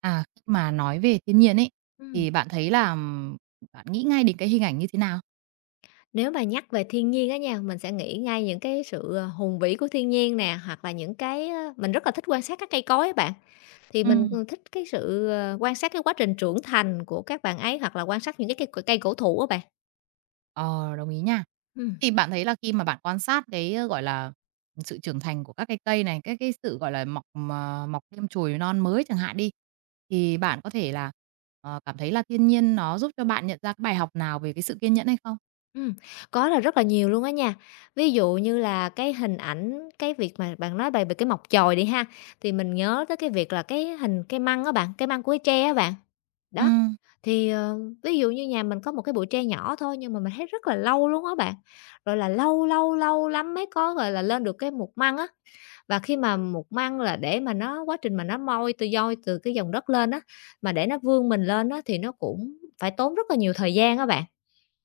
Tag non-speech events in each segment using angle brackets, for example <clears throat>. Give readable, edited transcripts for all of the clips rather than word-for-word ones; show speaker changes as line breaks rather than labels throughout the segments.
À, khi mà nói về thiên nhiên ấy,
Ừm,
thì bạn thấy là, bạn nghĩ ngay đến cái hình ảnh như thế nào?
Nếu mà nhắc về thiên nhiên á nha, mình sẽ nghĩ ngay những cái sự, hùng vĩ của thiên nhiên nè, hoặc là những cái á mình rất là thích quan sát các cây cối á bạn. Thì mình,
Ừm,
thích cái sự, quan sát cái quá trình trưởng thành của các bạn ấy, hoặc là quan sát những cái cây cây cổ thụ á bạn.
ờ, đồng ý nha.
Ừm,
Thì bạn thấy là khi mà bạn quan sát cái, gọi là, sự trưởng thành của các cái cây này, cái sự, gọi là, mọc mà mọc thêm chồi non mới chẳng hạn đi, thì bạn có thể là, cảm thấy là thiên nhiên nó giúp cho bạn nhận ra cái bài học nào về cái sự kiên nhẫn hay không?
ừm, có là rất là nhiều luôn á nha. Ví dụ như là cái hình ảnh cái việc mà bạn nói về về cái mọc chòi đi ha, thì mình nhớ tới cái việc là cái hình cây măng á bạn, cây măng của cái tre á bạn. Đó.
Ừm,
Thì, ví dụ như nhà mình có một cái bụi tre nhỏ thôi nhưng mà mình thấy rất là lâu luôn á bạn, rồi là lâu, lâu, lâu lắm mới có, gọi là, lên được cái mục măng á. Và khi mà mục măng là để mà nó quá trình mà nó moi từ dôi từ cái dòng đất lên á, mà để nó vươn mình lên á thì nó cũng phải tốn rất là nhiều thời gian á bạn.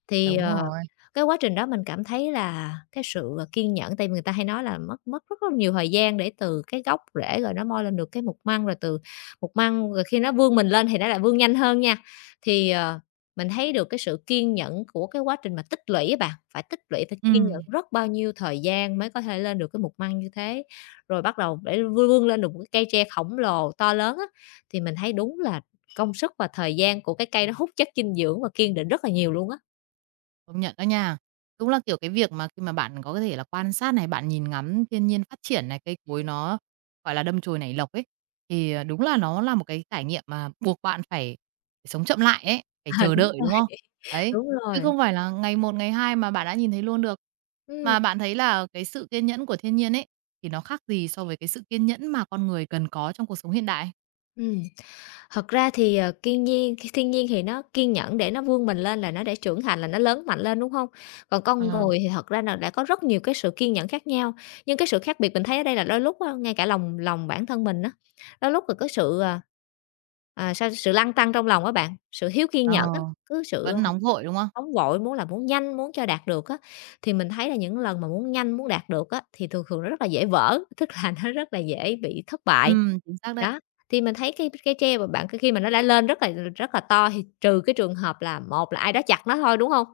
Thì,
đúng rồi.
cái quá trình đó mình cảm thấy là cái sự, kiên nhẫn tại vì người ta hay nói là mất mất rất là nhiều thời gian để từ cái gốc rễ rồi nó moi lên được cái mục măng, rồi từ mục măng rồi khi nó vươn mình lên thì nó lại vươn nhanh hơn nha. Thì, mình thấy được cái sự kiên nhẫn của cái quá trình mà tích lũy á bạn, phải tích lũy, phải kiên nhẫn
Ừm.
rất bao nhiêu thời gian mới có thể lên được cái mục măng như thế. Rồi bắt đầu để vươn vươn lên được một cái cây tre khổng lồ to lớn á, thì mình thấy đúng là công sức và thời gian của cái cây nó hút chất dinh dưỡng và kiên định rất là nhiều luôn á.
Công nhận đó nha. Đúng là, kiểu, cái việc mà khi mà bạn có thể là quan sát này, bạn nhìn ngắm thiên nhiên phát triển này, cây cối nó, gọi là, đâm chồi nảy lộc ấy, thì, đúng là nó là một cái trải nghiệm mà buộc bạn phải sống chậm lại ấy, phải
À,
chờ
đúng
đợi,
rồi,
đúng không?
<laughs>
Đấy,
đúng
chứ
rồi.
không phải là ngày một, ngày hai mà bạn đã nhìn thấy luôn được.
Ừ,
Mà bạn thấy là cái sự kiên nhẫn của thiên nhiên ấy, thì nó khác gì so với cái sự kiên nhẫn mà con người cần có trong cuộc sống hiện đại?
ừ. Thật ra thì, kiên nhiên khi thiên nhiên thì nó kiên nhẫn để nó vươn mình lên là nó để trưởng thành, là nó lớn mạnh lên, đúng không? Còn con
Ờ.
người thì thật ra là đã có rất nhiều cái sự kiên nhẫn khác nhau, nhưng cái sự khác biệt mình thấy ở đây là đôi lúc á, ngay cả lòng lòng bản thân mình á, đôi lúc là có sự, sao sự lăn tăn trong lòng á bạn, sự thiếu kiên nhẫn á,
Ờ,
cứ sự
vẫn nóng vội, đúng không?
Nóng vội, muốn là muốn nhanh, muốn cho đạt được á, thì mình thấy là những lần mà muốn nhanh, muốn đạt được á, thì thường thường nó rất là dễ vỡ, <laughs> tức là nó rất là dễ bị thất bại.
Chính xác đấy.
Đó, thì mình thấy cái treo mà bạn khi mà nó đã lên rất là to thì trừ cái trường hợp là một là ai đó chặt nó thôi, đúng không?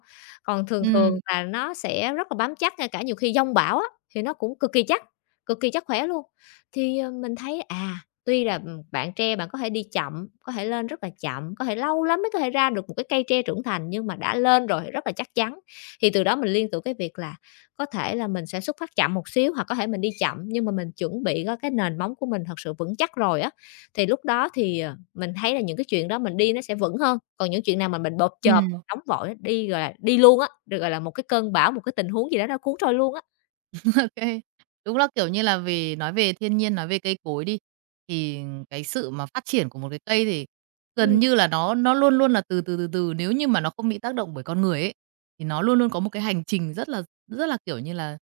Còn thường thường
Ừm,
là nó sẽ rất là bám chắc, ngay cả nhiều khi giông bão á, thì nó cũng cực kỳ chắc khỏe luôn. Thì, mình thấy, tuy là, bạn tre bạn có thể đi chậm, có thể lên rất là chậm, có thể lâu lắm mới có thể ra được một cái cây tre trưởng thành, nhưng mà đã lên rồi thì rất là chắc chắn. Thì từ đó mình liên tưởng cái việc là có thể là mình sẽ xuất phát chậm một xíu, hoặc có thể mình đi chậm nhưng mà mình chuẩn bị có cái nền móng của mình thật sự vững chắc rồi á, thì lúc đó thì, mình thấy là những cái chuyện đó mình đi nó sẽ vững hơn. Còn những chuyện nào mà mình bộp chộp,
ừm.
nóng vội á, đi, gọi là, đi luôn á, được gọi là một cái cơn bão, một cái tình huống gì đó nó cuốn trôi luôn á.
OK. Đúng là, kiểu như là, về nói về thiên nhiên, nói về cây cối đi, thì cái sự mà phát triển của một cái cây thì gần
Ừm,
như là nó luôn luôn là từ từ, từ từ, nếu như mà nó không bị tác động bởi con người ấy, thì nó luôn luôn có một cái hành trình rất là, kiểu như là,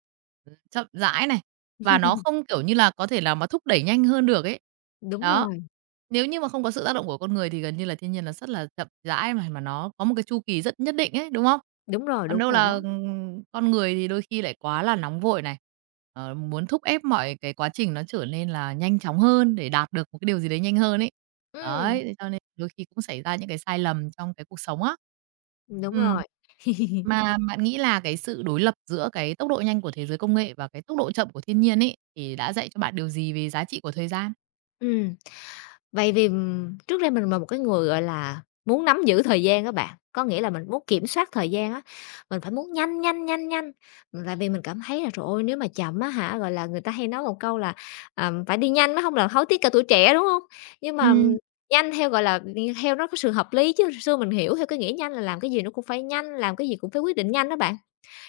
chậm rãi này, và nó không, kiểu như là, có thể là mà thúc đẩy nhanh hơn được ấy.
đúng
Đó,
rồi,
nếu như mà không có sự tác động của con người thì gần như là thiên nhiên nó rất là chậm rãi mà nó có một cái chu kỳ rất nhất định ấy, đúng không?
đúng rồi,
Còn
đúng
đâu
rồi
là,
đó.
con người thì đôi khi lại quá là nóng vội này, muốn thúc ép mọi cái quá trình nó trở nên là nhanh chóng hơn để đạt được một cái điều gì đấy nhanh hơn ấy.
Ừm,
Đấy, thế cho nên đôi khi cũng xảy ra những cái sai lầm trong cái cuộc sống á.
đúng
Ừm.
rồi,
Mà bạn nghĩ là cái sự đối lập giữa cái tốc độ nhanh của thế giới công nghệ và cái tốc độ chậm của thiên nhiên ấy, thì đã dạy cho bạn điều gì về giá trị của thời gian?
ừm. Trước đây mình là một cái người, gọi là, muốn nắm giữ thời gian các bạn, có nghĩa là mình muốn kiểm soát thời gian á, mình phải muốn nhanh, nhanh, nhanh, nhanh. Tại vì mình cảm thấy là trời ơi, nếu mà chậm á hả, gọi là, người ta hay nói một câu là, "Phải đi nhanh mới không là hối tiếc cả tuổi trẻ", đúng không? Nhưng mà
Ừm,
nhanh theo, gọi là, theo nó có sự hợp lý, chứ hồi xưa mình hiểu theo cái nghĩa nhanh là làm cái gì nó cũng phải nhanh, làm cái gì cũng phải quyết định nhanh đó bạn.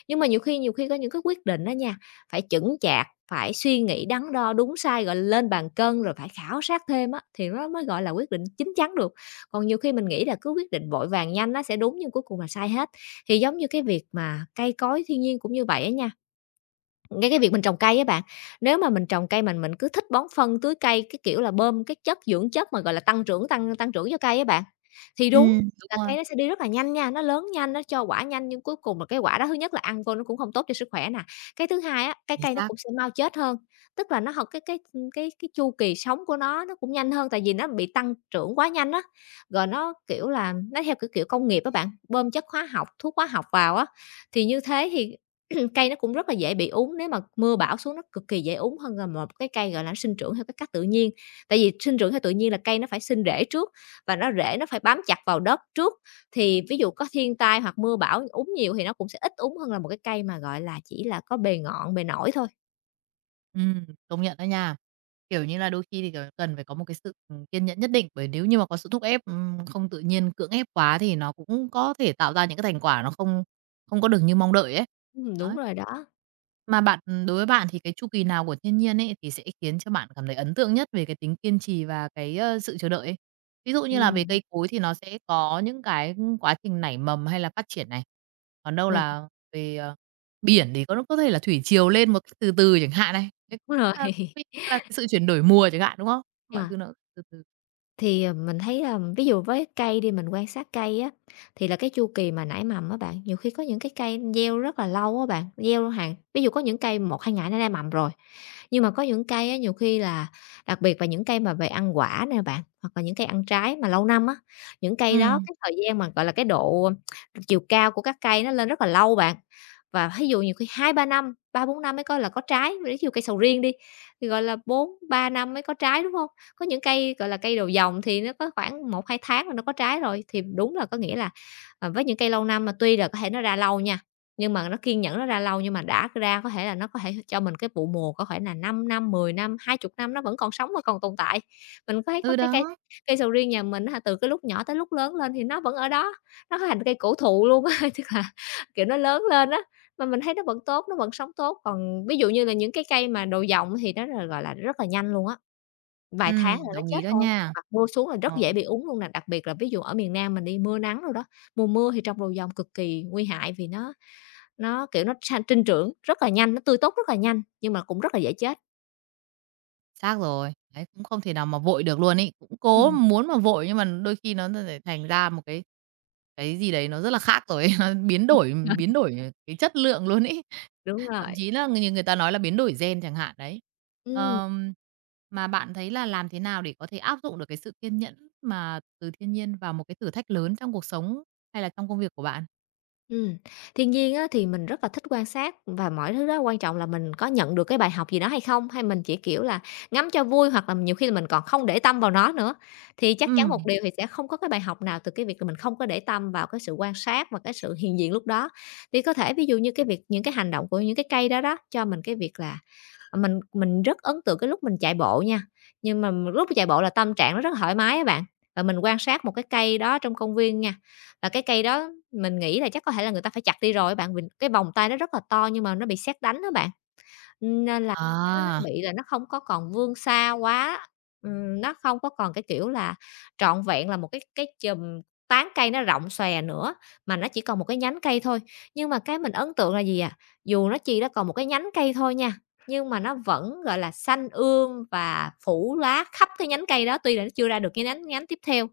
Nhưng mà nhiều khi có những cái quyết định đó nha, phải chững chạc, phải suy nghĩ đắn đo đúng sai, gọi là, lên bàn cân, rồi phải khảo sát thêm á, thì nó mới, gọi là, quyết định chín chắn được. Còn nhiều khi mình nghĩ là cứ quyết định vội vàng nhanh nó sẽ đúng nhưng cuối cùng là sai hết. Thì giống như cái việc mà cây cối thiên nhiên cũng như vậy á nha. Cái việc mình trồng cây á bạn, nếu mà mình trồng cây mình cứ thích bón phân, tưới cây, cái kiểu là, bơm cái chất dưỡng chất mà, gọi là, tăng trưởng cho cây á bạn, thì đúng
Đúng
là
rồi,
cây nó sẽ đi rất là nhanh nha, nó lớn nhanh, nó cho quả nhanh nhưng cuối cùng là cái quả đó thứ nhất là ăn vô nó cũng không tốt cho sức khỏe nè. Cái thứ hai á, cái
chính
cây nó
xác.
cũng sẽ mau chết hơn, tức là nó học cái chu kỳ sống của nó cũng nhanh hơn, tại vì nó bị tăng trưởng quá nhanh á. Rồi nó, kiểu là, nó theo, kiểu, kiểu, công nghiệp á bạn, bơm chất hóa học, thuốc hóa học vào á, thì như thế thì <clears throat> cây nó cũng rất là dễ bị úng, nếu mà mưa bão xuống nó cực kỳ dễ úng hơn là một cái cây, gọi là, sinh trưởng theo cái cách tự nhiên. Tại vì sinh trưởng theo tự nhiên là cây nó phải sinh rễ trước và nó rễ nó phải bám chặt vào đất trước, thì ví dụ có thiên tai hoặc mưa bão úng nhiều thì nó cũng sẽ ít úng hơn là một cái cây mà, gọi là, chỉ là có bề ngọn, bề nổi thôi.
Công nhận đó nha. Kiểu như là, đôi khi thì, kiểu, cần phải có một cái sự, kiên nhẫn nhất định, bởi nếu như mà có sự thúc ép, không tự nhiên cưỡng ép quá thì nó cũng có thể tạo ra những cái thành quả nó không không có được như mong đợi ấy.
Đúng
Đấy.
rồi đó.
Mà bạn đối với bạn thì cái chu kỳ nào của thiên nhiên ấy thì sẽ khiến cho bạn cảm thấy ấn tượng nhất về cái tính kiên trì và cái, sự chờ đợi ấy? Ví dụ như là về
Ừm,
cây cối thì nó sẽ có những cái, quá trình nảy mầm hay là phát triển này, còn đâu
mình
là về, biển thì có thể là thủy triều lên một cách từ từ chẳng hạn này, đấy
đúng rồi.
là quy
<laughs>
là cái sự chuyển đổi mùa chẳng hạn, đúng không?
Ờ.
Mọi thứ nó từ từ.
Thì, mình thấy, là ví dụ với cây đi, mình quan sát cây á, thì là cái chu kỳ mà nảy mầm á bạn, nhiều khi có những cái cây gieo rất là lâu á bạn, gieo hàng ví dụ có những cây 1-2 ngày nó nảy mầm rồi, nhưng mà có những cây á, nhiều khi là đặc biệt là những cây mà về ăn quả nè bạn, hoặc là những cây ăn trái mà lâu năm á, những cây đó
Ừ,
cái thời gian mà, gọi là, cái độ chiều cao của các cây nó lên rất là lâu bạn. Và ví dụ nhiều khi 2-3 năm, 3-4 năm mới coi là có trái, ví dụ cây sầu riêng đi, thì, gọi là, 4-3 năm mới có trái, đúng hông? Có những cây, gọi là, cây đầu dòng thì nó có khoảng 1-2 tháng là nó có trái rồi, thì đúng là có nghĩa là, với những cây lâu năm mà tuy là có thể nó ra lâu nha, nhưng mà nó kiên nhẫn nó ra lâu nhưng mà đã ra có thể là nó có thể cho mình cái vụ mùa có thể là 5 năm, 10 năm, 20 năm nó vẫn còn sống và còn tồn tại. Mình có thấy có
ừ,
cái cây
đó,
cây sầu riêng nhà mình á hả, từ cái lúc nhỏ tới lúc lớn lên thì nó vẫn ở đó, nó thành cây cổ thụ luôn á, <laughs> tức là, kiểu, nó lớn lên á, mà mình thấy nó vẫn tốt, nó vẫn sống tốt, còn ví dụ như là những cái cây mà đồ giọng thì nó là, gọi là, rất là nhanh luôn á,
ừ,
vài tháng là nó
đồng ý
chết
đó
rồi,
nha.
hoặc mưa xuống là rất
Ờ.
dễ bị úng luôn nè. Đặc biệt là ví dụ ở miền Nam mình đi, mưa nắng đồ đó, mùa mưa thì trồng đồ dòng cực kỳ nguy hại vì nó, kiểu, nó sinh trưởng rất là nhanh, nó tươi tốt rất là nhanh, nhưng mà cũng rất là dễ chết.
Xác rồi. Đấy, cũng không thể nào mà vội được luôn ấy. Cũng
<laughs>
cố
Ừm,
muốn mà vội nhưng mà đôi khi nó lại thành ra một cái gì đấy nó rất là khác rồi ấy, <laughs> nó biến đổi
rồi,
biến đổi cái chất lượng luôn ấy.
đúng
Thậm
rồi.
chí là như người ta nói là biến đổi gen chẳng hạn đấy.
Ừm.
Ờm, mà bạn thấy là làm thế nào để có thể áp dụng được cái sự kiên nhẫn mà từ thiên nhiên vào một cái thử thách lớn trong cuộc sống hay là trong công việc của bạn?
Ừm, thiên nhiên á, thì mình rất là thích quan sát và mọi thứ đó quan trọng là mình có nhận được cái bài học gì đó hay không, hay mình chỉ, kiểu là, ngắm cho vui hoặc là nhiều khi là mình còn không để tâm vào nó nữa. Thì chắc chắn
Ừ,
một điều thì sẽ không có cái bài học nào từ cái việc là mình không có để tâm vào cái sự quan sát và cái sự hiện diện lúc đó. Thì có thể ví dụ như cái việc những cái hành động của những cái cây đó đó, cho mình cái việc là, mình rất ấn tượng cái lúc mình chạy bộ nha, nhưng mà lúc chạy bộ là tâm trạng nó rất thoải mái á bạn, và mình quan sát một cái cây đó trong công viên nha, và cái cây đó mình nghĩ là chắc có thể là người ta phải chặt đi rồi á bạn, mình cái vòng tay nó rất là to nhưng mà nó bị sét đánh đó bạn, nên là nó
à,
bị là nó không có còn vươn xa quá, nó không có còn, cái kiểu là, trọn vẹn là một cái chùm tán cây nó rộng xòe nữa, mà nó chỉ còn một cái nhánh cây thôi. Nhưng mà cái mình ấn tượng là gì à? Dù nó chỉ là còn một cái nhánh cây thôi nha, nhưng mà nó vẫn, gọi là, xanh ươm và phủ lá khắp cái nhánh cây đó, tuy là nó chưa ra được cái nhánh nhánh tiếp theo,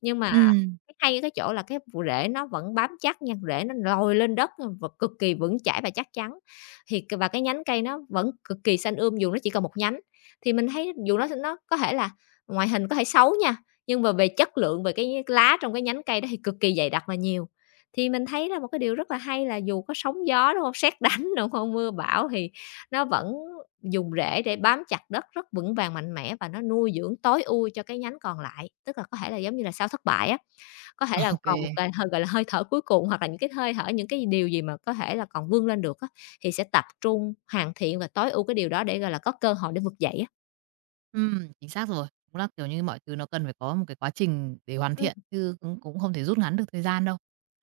nhưng mà
ừ,
cái hay ở cái chỗ là cái rễ nó vẫn bám chắc nha, rễ nó lồi lên đất và cực kỳ vững chãi và chắc chắn, thì c và cái nhánh cây nó vẫn cực kỳ xanh dù nó chỉ còn một nhánh. Thì mình thấy dù nó có thể là ngoại hình có thể xấu nha, nhưng mà về chất lượng, về cái lá trong cái nhánh cây đó thì cực kỳ dày đặc và nhiều. Thì mình thấy là một cái điều rất là hay là dù có sóng gió, đúng hông? Sét đánh, đúng không? Mưa bão thì nó vẫn dùng rễ để bám chặt đất rất vững vàng, mạnh mẽ và nó nuôi dưỡng tối ưu cho cái nhánh còn lại, tức là có thể là giống như là sau thất bại á, có thể là
ok.
còn một cái hơi, gọi là, hơi thở cuối cùng hoặc là những cái hơi thở, những cái điều gì mà có thể là còn vươn lên được á, thì sẽ tập trung hoàn thiện và tối ưu cái điều đó để, gọi là, có cơ hội để vực dậy á.
Chính xác rồi. Đúng là, kiểu như, mọi thứ nó cần phải có một cái quá trình để hoàn
Ừm,
thiện, chứ cũng cũng không thể rút ngắn được thời gian đâu.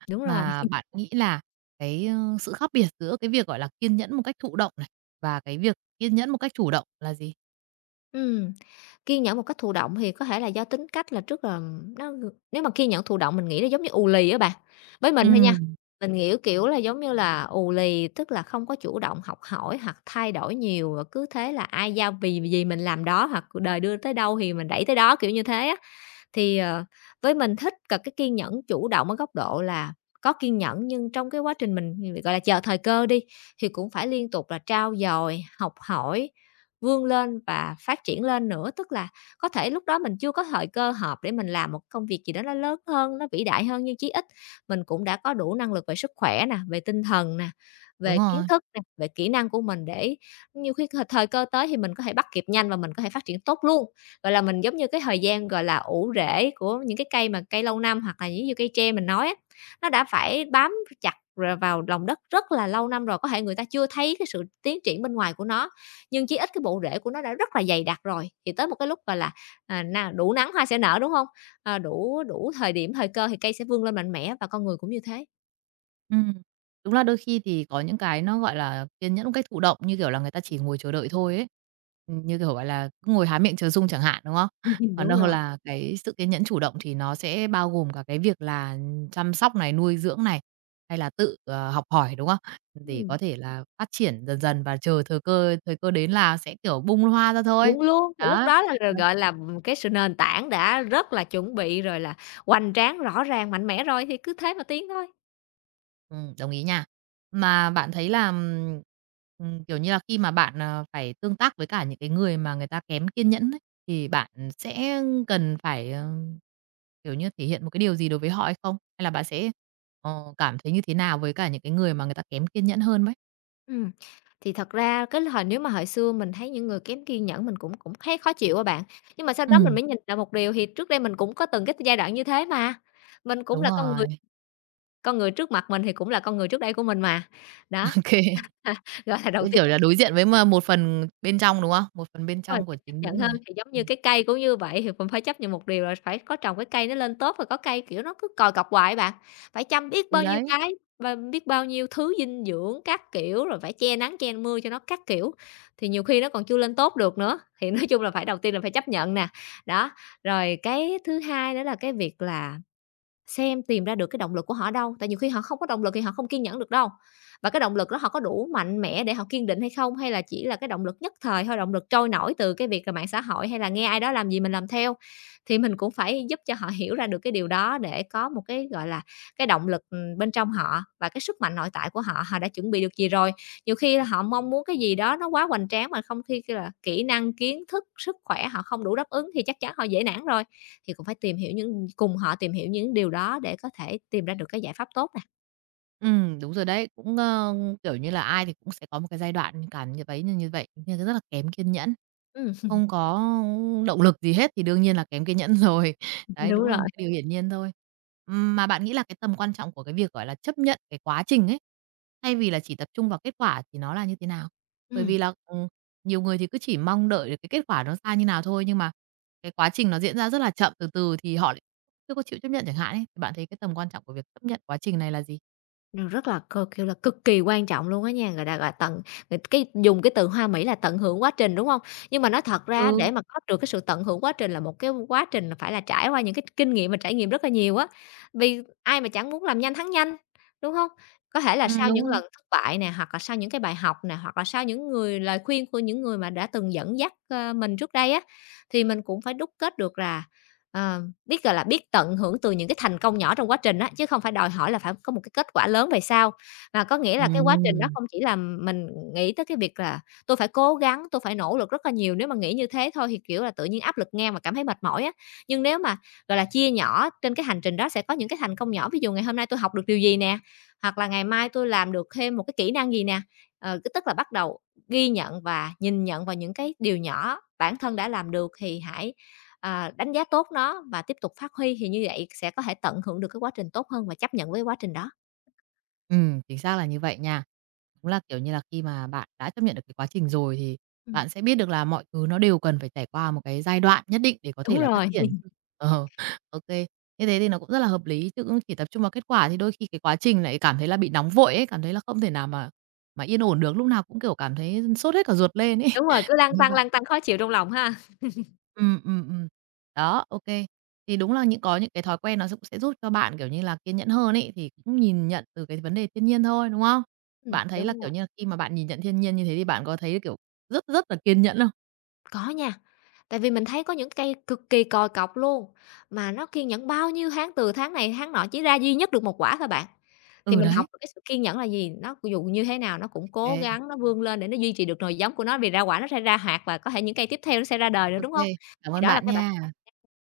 đúng rồi,
Mà bạn nghĩ là cái, sự khác biệt giữa cái việc, gọi là, kiên nhẫn một cách thụ động này, và cái việc kiên nhẫn một cách chủ động là gì?
ừm. Kiên nhẫn một cách thụ động thì có thể là do tính cách là trước là nó nếu mà kiên nhẫn thụ động mình nghĩ nó giống như ù lì á bạn, với mình thôi nha.
Ừm.
Mình nghĩ, kiểu là, giống như là ù lì, tức là không có chủ động học hỏi hoặc thay đổi nhiều, rồi cứ thế là ai giao vì gì mình làm đó hoặc cuộc đời đưa tới đâu thì mình đẩy tới đó, kiểu như thế á. Thì, với mình thích cái kiên nhẫn chủ động ở góc độ là có kiên nhẫn nhưng trong cái quá trình mình, gọi là, chờ thời cơ đi, thì cũng phải liên tục là trau dồi, học hỏi vươn lên và phát triển lên nữa. Tức là có thể lúc đó mình chưa có thời cơ hợp để mình làm một công việc gì đó nó lớn hơn, nó vĩ đại hơn, nhưng chí ít mình cũng đã có đủ năng lực về sức khỏe nè, về tinh thần nè,
Đúng
về kiến
rồi.
thức nè, về kỹ năng của mình để nhiều khi thời thời cơ tới thì mình có thể bắt kịp nhanh và mình có thể phát triển tốt luôn. Gọi là, mình giống như cái thời gian, gọi là, ủ rễ của những cái cây mà cây lâu năm hoặc là giống như cây tre mình nói á, nó đã phải bám chặt vào lòng đất rất là lâu năm rồi, có thể người ta chưa thấy cái sự tiến triển bên ngoài của nó, nhưng chí ít cái bộ rễ của nó đã rất là dày đặc rồi, thì tới một cái lúc, gọi là, à, n đủ nắng hoa sẽ nở, đúng không? À, đủ đủ thời điểm, thời cơ thì cây sẽ vươn lên mạnh mẽ và con người cũng như thế.
Ừm, đúng là đôi khi thì có những cái nó, gọi là, kiên nhẫn một cách thụ động, như kiểu là, người ta chỉ ngồi chờ đợi thôi ấy. Như kiểu, gọi là, cứ ngồi há miệng chờ sung chẳng hạn, đúng không? <laughs>
<laughs>
Còn
Đúng
đâu
rồi.
là cái sự kiên nhẫn chủ động thì nó sẽ bao gồm cả cái việc là chăm sóc này, nuôi dưỡng này, hay là tự, học hỏi, đúng không? Để
Ừm,
có thể là phát triển dần dần và chờ thời cơ đến là sẽ, kiểu, bung hoa ra thôi.
chuẩn luôn, thì lúc
Đó.
đó là gọi là, cái sự nền tảng đã rất là chuẩn bị rồi là hoành tráng, rõ ràng, mạnh mẽ rồi thì cứ thế mà tiến thôi.
Đồng ý nha. Mà bạn thấy là, kiểu như là, khi mà bạn, phải tương tác với cả những cái người mà người ta kém kiên nhẫn ấy, thì bạn sẽ cần phải, kiểu như, thể hiện một cái điều gì đối với họ hay không? Hay là bạn sẽ, cảm thấy như thế nào với cả những cái người mà người ta kém kiên nhẫn hơn mấy?
Ừm, thì thật ra cái thời nếu mà hồi xưa mình thấy những người kém kiên nhẫn mình cũng cũng thấy khó chịu á bạn, nhưng mà sau đó mình
Ừ,
mới nhìn lại một điều thì trước đây mình cũng có từng cái giai đoạn như thế mà, mình cũng
đúng
là con người.
rồi.
Con người trước mặt mình thì cũng là con người trước đây của mình mà. Đó,
<laughs> Ok.
<laughs> gọi là, đầu
Cũng,
tiên
kiểu là, đối diện với mà một phần bên trong, đúng không? Một phần bên
đúng rồi,
trong của
chấp
chính mỗi
nhận hơn,
người.
thì giống như
Ừm,
cái cây cũng như vậy, thì mình phải chấp nhận một điều là phải có trồng cái cây nó lên tốt, và có cây, kiểu, nó cứ còi cọc hoài bạn, phải chăm biết
ừ,
bao nhiêu
đấy.
cái, và biết bao nhiêu thứ dinh dưỡng các kiểu, rồi phải che nắng, che mưa cho nó các kiểu, thì nhiều khi nó còn chưa lên tốt được nữa. Thì <laughs> nói chung là phải đầu tiên là phải chấp nhận nè, đó. Rồi cái thứ hai đó là cái việc là xem tìm ra được cái động lực của họ ở đâu, tại nhiều khi họ không có động lực thì họ không kiên nhẫn được đâu. Và cái động lực đó họ có đủ mạnh mẽ để họ kiên định hay không, hay là chỉ là cái động lực nhất thời thôi, động lực trôi nổi từ cái việc là mạng xã hội, hay là nghe ai đó làm gì mình làm theo. Thì mình cũng phải giúp cho họ hiểu ra được cái điều đó để có một cái, gọi là cái động lực, bên trong họ và cái sức mạnh nội tại của họ, họ đã chuẩn bị được gì rồi. Nhiều khi là họ mong muốn cái gì đó nó quá hoành tráng mà không khi là kỹ năng, kiến thức, sức khỏe họ không đủ đáp ứng thì chắc chắn họ dễ nản rồi. Thì cũng phải tìm hiểu những cùng họ tìm hiểu những điều đó để có thể tìm ra được cái giải pháp tốt nè.
Đúng rồi đấy. Cũng, kiểu như là, ai thì cũng sẽ có một cái giai đoạn cảm như vấy như như vậy, nên rất là kém kiên nhẫn,
Ừm,
không có động lực gì hết thì đương nhiên là kém kiên nhẫn rồi. <laughs>
<laughs>
Đấy,
đúng
đúng là một
rồi.
cái điều hiển nhiên thôi. Mà bạn nghĩ là cái tầm quan trọng của cái việc, gọi là, chấp nhận cái quá trình ấy, thay vì là chỉ tập trung vào kết quả thì nó là như thế nào? Bởi
Ừm.
vì là, nhiều người thì cứ chỉ mong đợi được cái kết quả nó ra như nào thôi, nhưng mà cái quá trình nó diễn ra rất là chậm, từ từ thì họ lại chưa có chịu chấp nhận chẳng hạn ấy, thì bạn thấy cái tầm quan trọng của việc chấp nhận quá trình này là gì?
Nó rất là kiểu là, cực kỳ quan trọng luôn á nha, người ta, gọi, tận cái dùng cái từ hoa mỹ là tận hưởng quá trình, đúng không? Nhưng mà nói thật ra để
Ừ.
mà có được cái sự tận hưởng quá trình là một cái quá trình là phải là trải qua những cái kinh nghiệm và trải nghiệm rất là nhiều á, vì ai mà chẳng muốn làm nhanh thắng nhanh, đúng không? Có thể là sau
Đúng
những
rồi.
lần thất bại nè, hoặc là sau những cái bài học nè, hoặc là sau những người lời khuyên của những người mà đã từng dẫn dắt, mình trước đây á, thì mình cũng phải đúc kết được là, ờ, biết, gọi là, biết tận hưởng từ những cái thành công nhỏ trong quá trình á, chứ không phải đòi hỏi là phải có một cái kết quả lớn về sau. Mà có nghĩa là cái quá trình đó
Ừm,
không chỉ là mình nghĩ tới cái việc là tôi phải cố gắng, tôi phải nỗ lực rất là nhiều, nếu mà nghĩ như thế thôi thì, kiểu là, tự nhiên áp lực ngang và cảm thấy mệt mỏi á. Nhưng nếu mà, gọi là, chia nhỏ trên cái hành trình đó sẽ có những cái thành công nhỏ, ví dụ ngày hôm nay tôi học được điều gì nè, hoặc là ngày mai tôi làm được thêm một cái kỹ năng gì nè, ờ, cái tức là bắt đầu ghi nhận và nhìn nhận vào những cái điều nhỏ bản thân đã làm được thì hãy À, đánh giá tốt nó và tiếp tục phát huy thì như vậy sẽ có thể tận hưởng được cái quá trình tốt hơn và chấp nhận với quá trình đó.
chính xác là như vậy nha. Đúng là, kiểu như là, khi mà bạn đã chấp nhận được cái quá trình rồi thì
Ừm.
bạn sẽ biết được là mọi thứ nó đều cần phải trải qua một cái giai đoạn nhất định để có
Đúng
thể là phát
rồi,
triển.
<laughs>
<laughs> Ờ, ô kê, như thế thì nó cũng rất là hợp lý, chứ cũng chỉ tập trung vào kết quả thì đôi khi cái quá trình lại cảm thấy là bị nóng vội ấy, cảm thấy là không thể nào mà yên ổn được, lúc nào cũng, kiểu, cảm thấy sốt hết cả ruột lên ấy.
đúng rồi, cứ lăn
Như
tăng
vậy.
lăn tăng khó chịu trong lòng ha.
Ừ, ừm. Đó, ok. Thì đúng là những có những cái thói quen nó cũng sẽ giúp cho bạn, kiểu như là, kiên nhẫn hơn ấy, thì cũng nhìn nhận từ cái vấn đề thiên nhiên thôi, đúng không? Bạn thấy là,
Đúng
kiểu
rồi.
như là, khi mà bạn nhìn nhận thiên nhiên như thế thì bạn có thấy, kiểu, rất rất là kiên nhẫn không?
Có nha, tại vì mình thấy có những cây cực kỳ còi cọc luôn, mà nó kiên nhẫn bao nhiêu tháng, từ tháng này tháng nọ chỉ ra duy nhất được một quả thôi bạn. Thì
Ừ,
mình học
đấy.
được cái sự kiên nhẫn là gì? Nó dù như thế nào nó
Ok.
cũng cố
Kê.
gắng, nó vươn lên để nó duy trì được nồi giống của nó, vì ra quả nó sẽ ra hạt và có thể những cây tiếp theo nó sẽ ra đời nữa, đúng không?
Cảm
Thì
ơn
đó là
bạn
cái
nha.
bạn